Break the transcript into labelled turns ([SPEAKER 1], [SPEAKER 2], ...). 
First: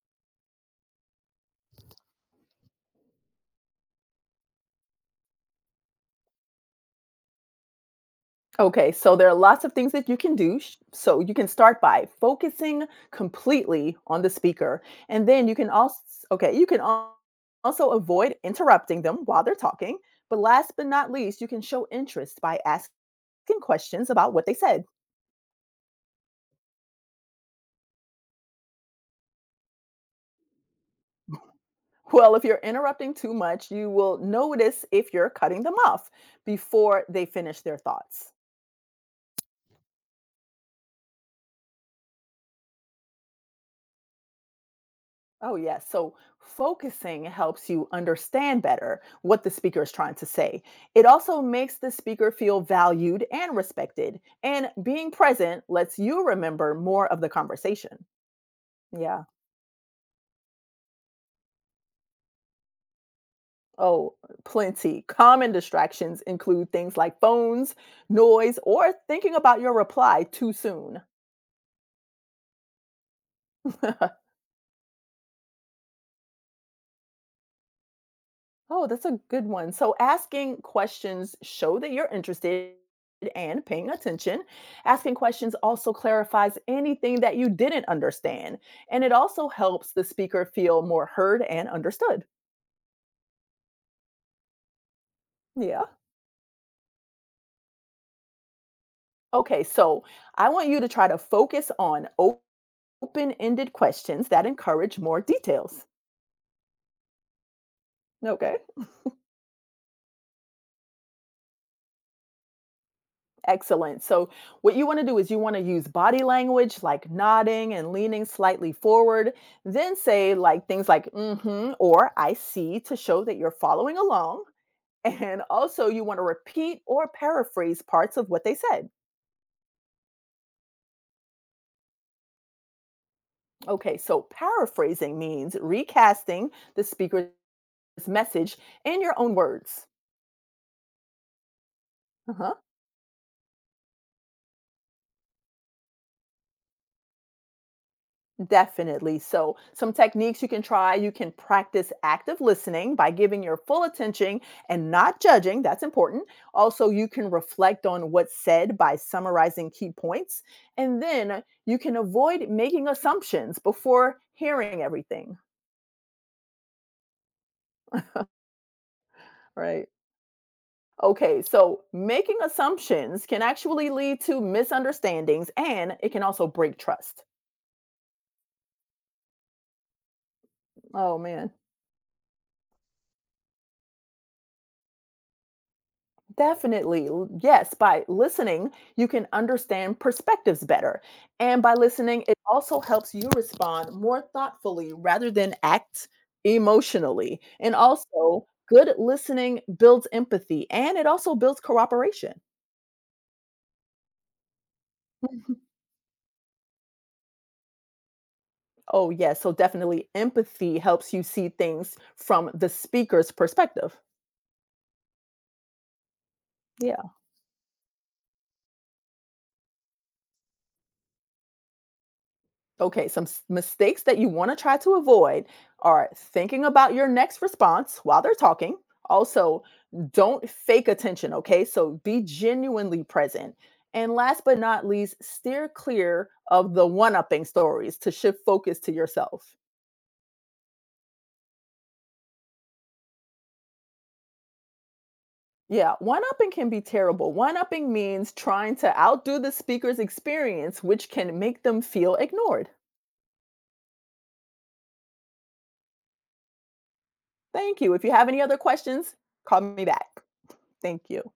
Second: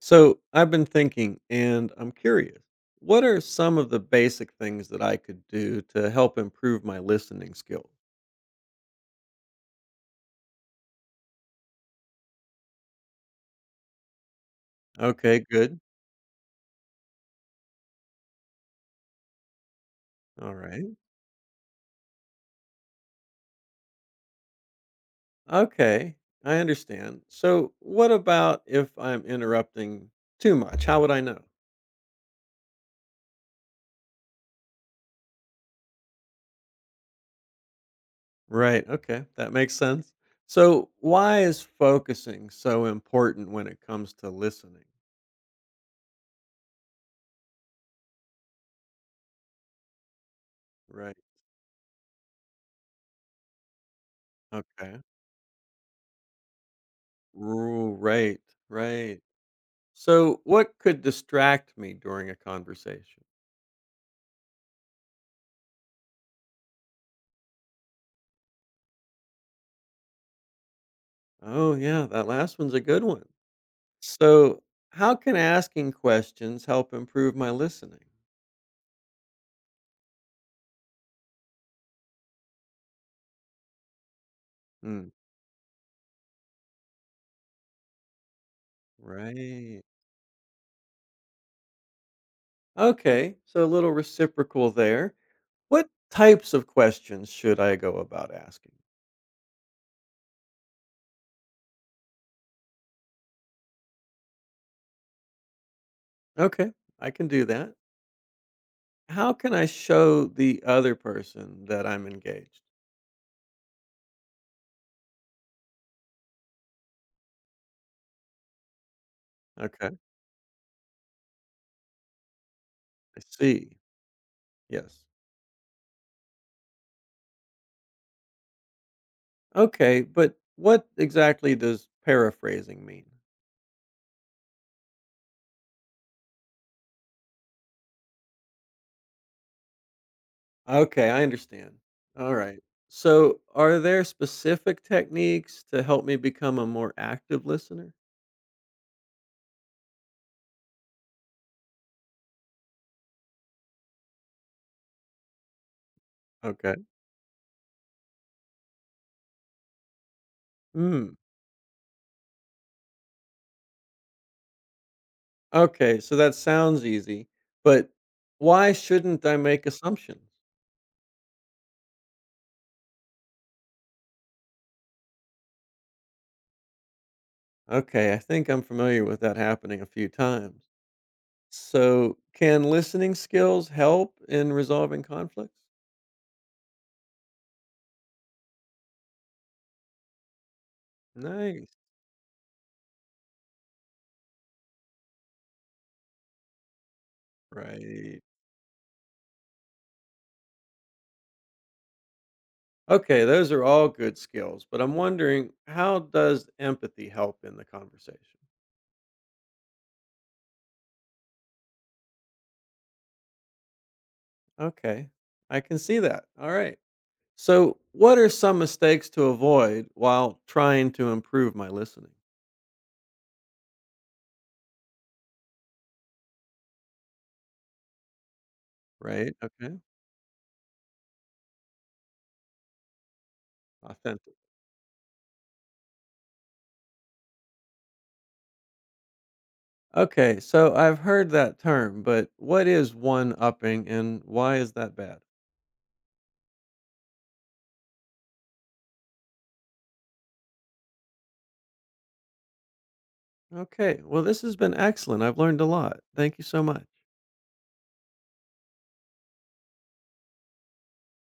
[SPEAKER 1] So I've been thinking, and I'm curious. What are some of the basic things that I could do to help improve my listening skills?
[SPEAKER 2] Okay, so there are lots of things that you can do. So you can start by focusing completely on the speaker. And
[SPEAKER 1] Okay,
[SPEAKER 2] then you can
[SPEAKER 1] good.
[SPEAKER 2] also, okay, also avoid interrupting them while they're talking. But
[SPEAKER 1] All
[SPEAKER 2] last but
[SPEAKER 1] right.
[SPEAKER 2] not least, you can show interest by asking questions about what they said.
[SPEAKER 1] Okay, I understand. So, what about if I'm interrupting too much? How would I know?
[SPEAKER 2] Well, if you're interrupting too much, you will notice if you're cutting them off before they finish their thoughts.
[SPEAKER 1] Right. Okay, that makes sense. So, why is focusing so important when it comes to listening?
[SPEAKER 2] Oh, yes. So focusing helps you understand better what the speaker is trying to say. It
[SPEAKER 1] Right.
[SPEAKER 2] also makes the speaker feel valued and respected. And
[SPEAKER 1] Okay.
[SPEAKER 2] being present lets you remember more of the
[SPEAKER 1] Ooh,
[SPEAKER 2] conversation.
[SPEAKER 1] right. Right.
[SPEAKER 2] Yeah.
[SPEAKER 1] So, what could distract me during a conversation?
[SPEAKER 2] Oh, plenty. Common distractions include things like phones, noise, or thinking about your reply too soon.
[SPEAKER 1] Oh, yeah, that last one's a good one. So, how can asking questions help improve my listening?
[SPEAKER 2] Oh, that's a good one. So asking questions show that you're interested and paying attention.
[SPEAKER 1] Mm.
[SPEAKER 2] Asking questions also clarifies anything that you didn't understand, and it also
[SPEAKER 1] Right.
[SPEAKER 2] helps the speaker feel more heard and understood.
[SPEAKER 1] Okay, so a little reciprocal there.
[SPEAKER 2] Yeah.
[SPEAKER 1] What types of questions should I go about asking?
[SPEAKER 2] Okay, so I want you to try to focus on open-ended questions that encourage more details.
[SPEAKER 1] Okay, I can do that.
[SPEAKER 2] Okay.
[SPEAKER 1] How can I show the other person that I'm engaged?
[SPEAKER 2] Excellent. So, what you want to do is you want to use body language like nodding and leaning slightly forward,
[SPEAKER 1] Okay,
[SPEAKER 2] then say like things like "hmm" or "I see" to
[SPEAKER 1] I
[SPEAKER 2] show that you're
[SPEAKER 1] see.
[SPEAKER 2] following along.
[SPEAKER 1] Yes.
[SPEAKER 2] And also, you want to repeat or paraphrase parts of what they said.
[SPEAKER 1] Okay, but what exactly does paraphrasing mean?
[SPEAKER 2] Okay, so paraphrasing means recasting the speaker's message in your own words.
[SPEAKER 1] Okay, I understand.
[SPEAKER 2] Uh-huh.
[SPEAKER 1] Alright. So, are there specific techniques to help me become a more active listener?
[SPEAKER 2] Definitely. So, some techniques you can try you can practice active listening by giving your full attention and not judging. That's important.
[SPEAKER 1] Okay.
[SPEAKER 2] Also, you can reflect on what's said by summarizing key points. And
[SPEAKER 1] Mm.
[SPEAKER 2] then you can avoid making assumptions before hearing everything,
[SPEAKER 1] Okay, so that sounds easy, but why shouldn't I make
[SPEAKER 2] right?
[SPEAKER 1] assumptions?
[SPEAKER 2] Okay, so making assumptions can actually lead to misunderstandings and it can also break trust.
[SPEAKER 1] Okay, I think I'm familiar with that happening a few times.
[SPEAKER 2] Oh, man.
[SPEAKER 1] So, can listening skills help in resolving conflicts?
[SPEAKER 2] Definitely. Yes, by listening, you can understand perspectives better. And by
[SPEAKER 1] Nice.
[SPEAKER 2] listening, it also helps you respond more thoughtfully rather than act emotionally. And
[SPEAKER 1] Right.
[SPEAKER 2] also, good listening builds empathy and it also builds cooperation.
[SPEAKER 1] Okay, those are all good skills, but I'm wondering
[SPEAKER 2] Mhm.
[SPEAKER 1] how does empathy help in the conversation?
[SPEAKER 2] Oh, yes. So, definitely, empathy helps you see things from the speaker's perspective.
[SPEAKER 1] Okay. I can see that. All right.
[SPEAKER 2] Yeah.
[SPEAKER 1] So, what are some mistakes to avoid while trying to improve my listening?
[SPEAKER 2] Okay, mistakes that you want to try to avoid are thinking about your next response while they're talking.
[SPEAKER 1] Right?
[SPEAKER 2] Also,
[SPEAKER 1] Okay.
[SPEAKER 2] don't fake attention, okay? So be genuinely present. And
[SPEAKER 1] Authentic.
[SPEAKER 2] last but not least, steer clear of the one upping stories to shift focus to yourself.
[SPEAKER 1] Okay. So, I've heard that term, but what is one upping and why is that bad?
[SPEAKER 2] Yeah, one upping can be terrible. One upping means trying to outdo the speaker's experience, which can make them feel ignored.
[SPEAKER 1] Okay. Well, this has been excellent. I've learned a lot. Thank you so much.
[SPEAKER 2] Thank you. If you have any other questions, call me back. Thank you.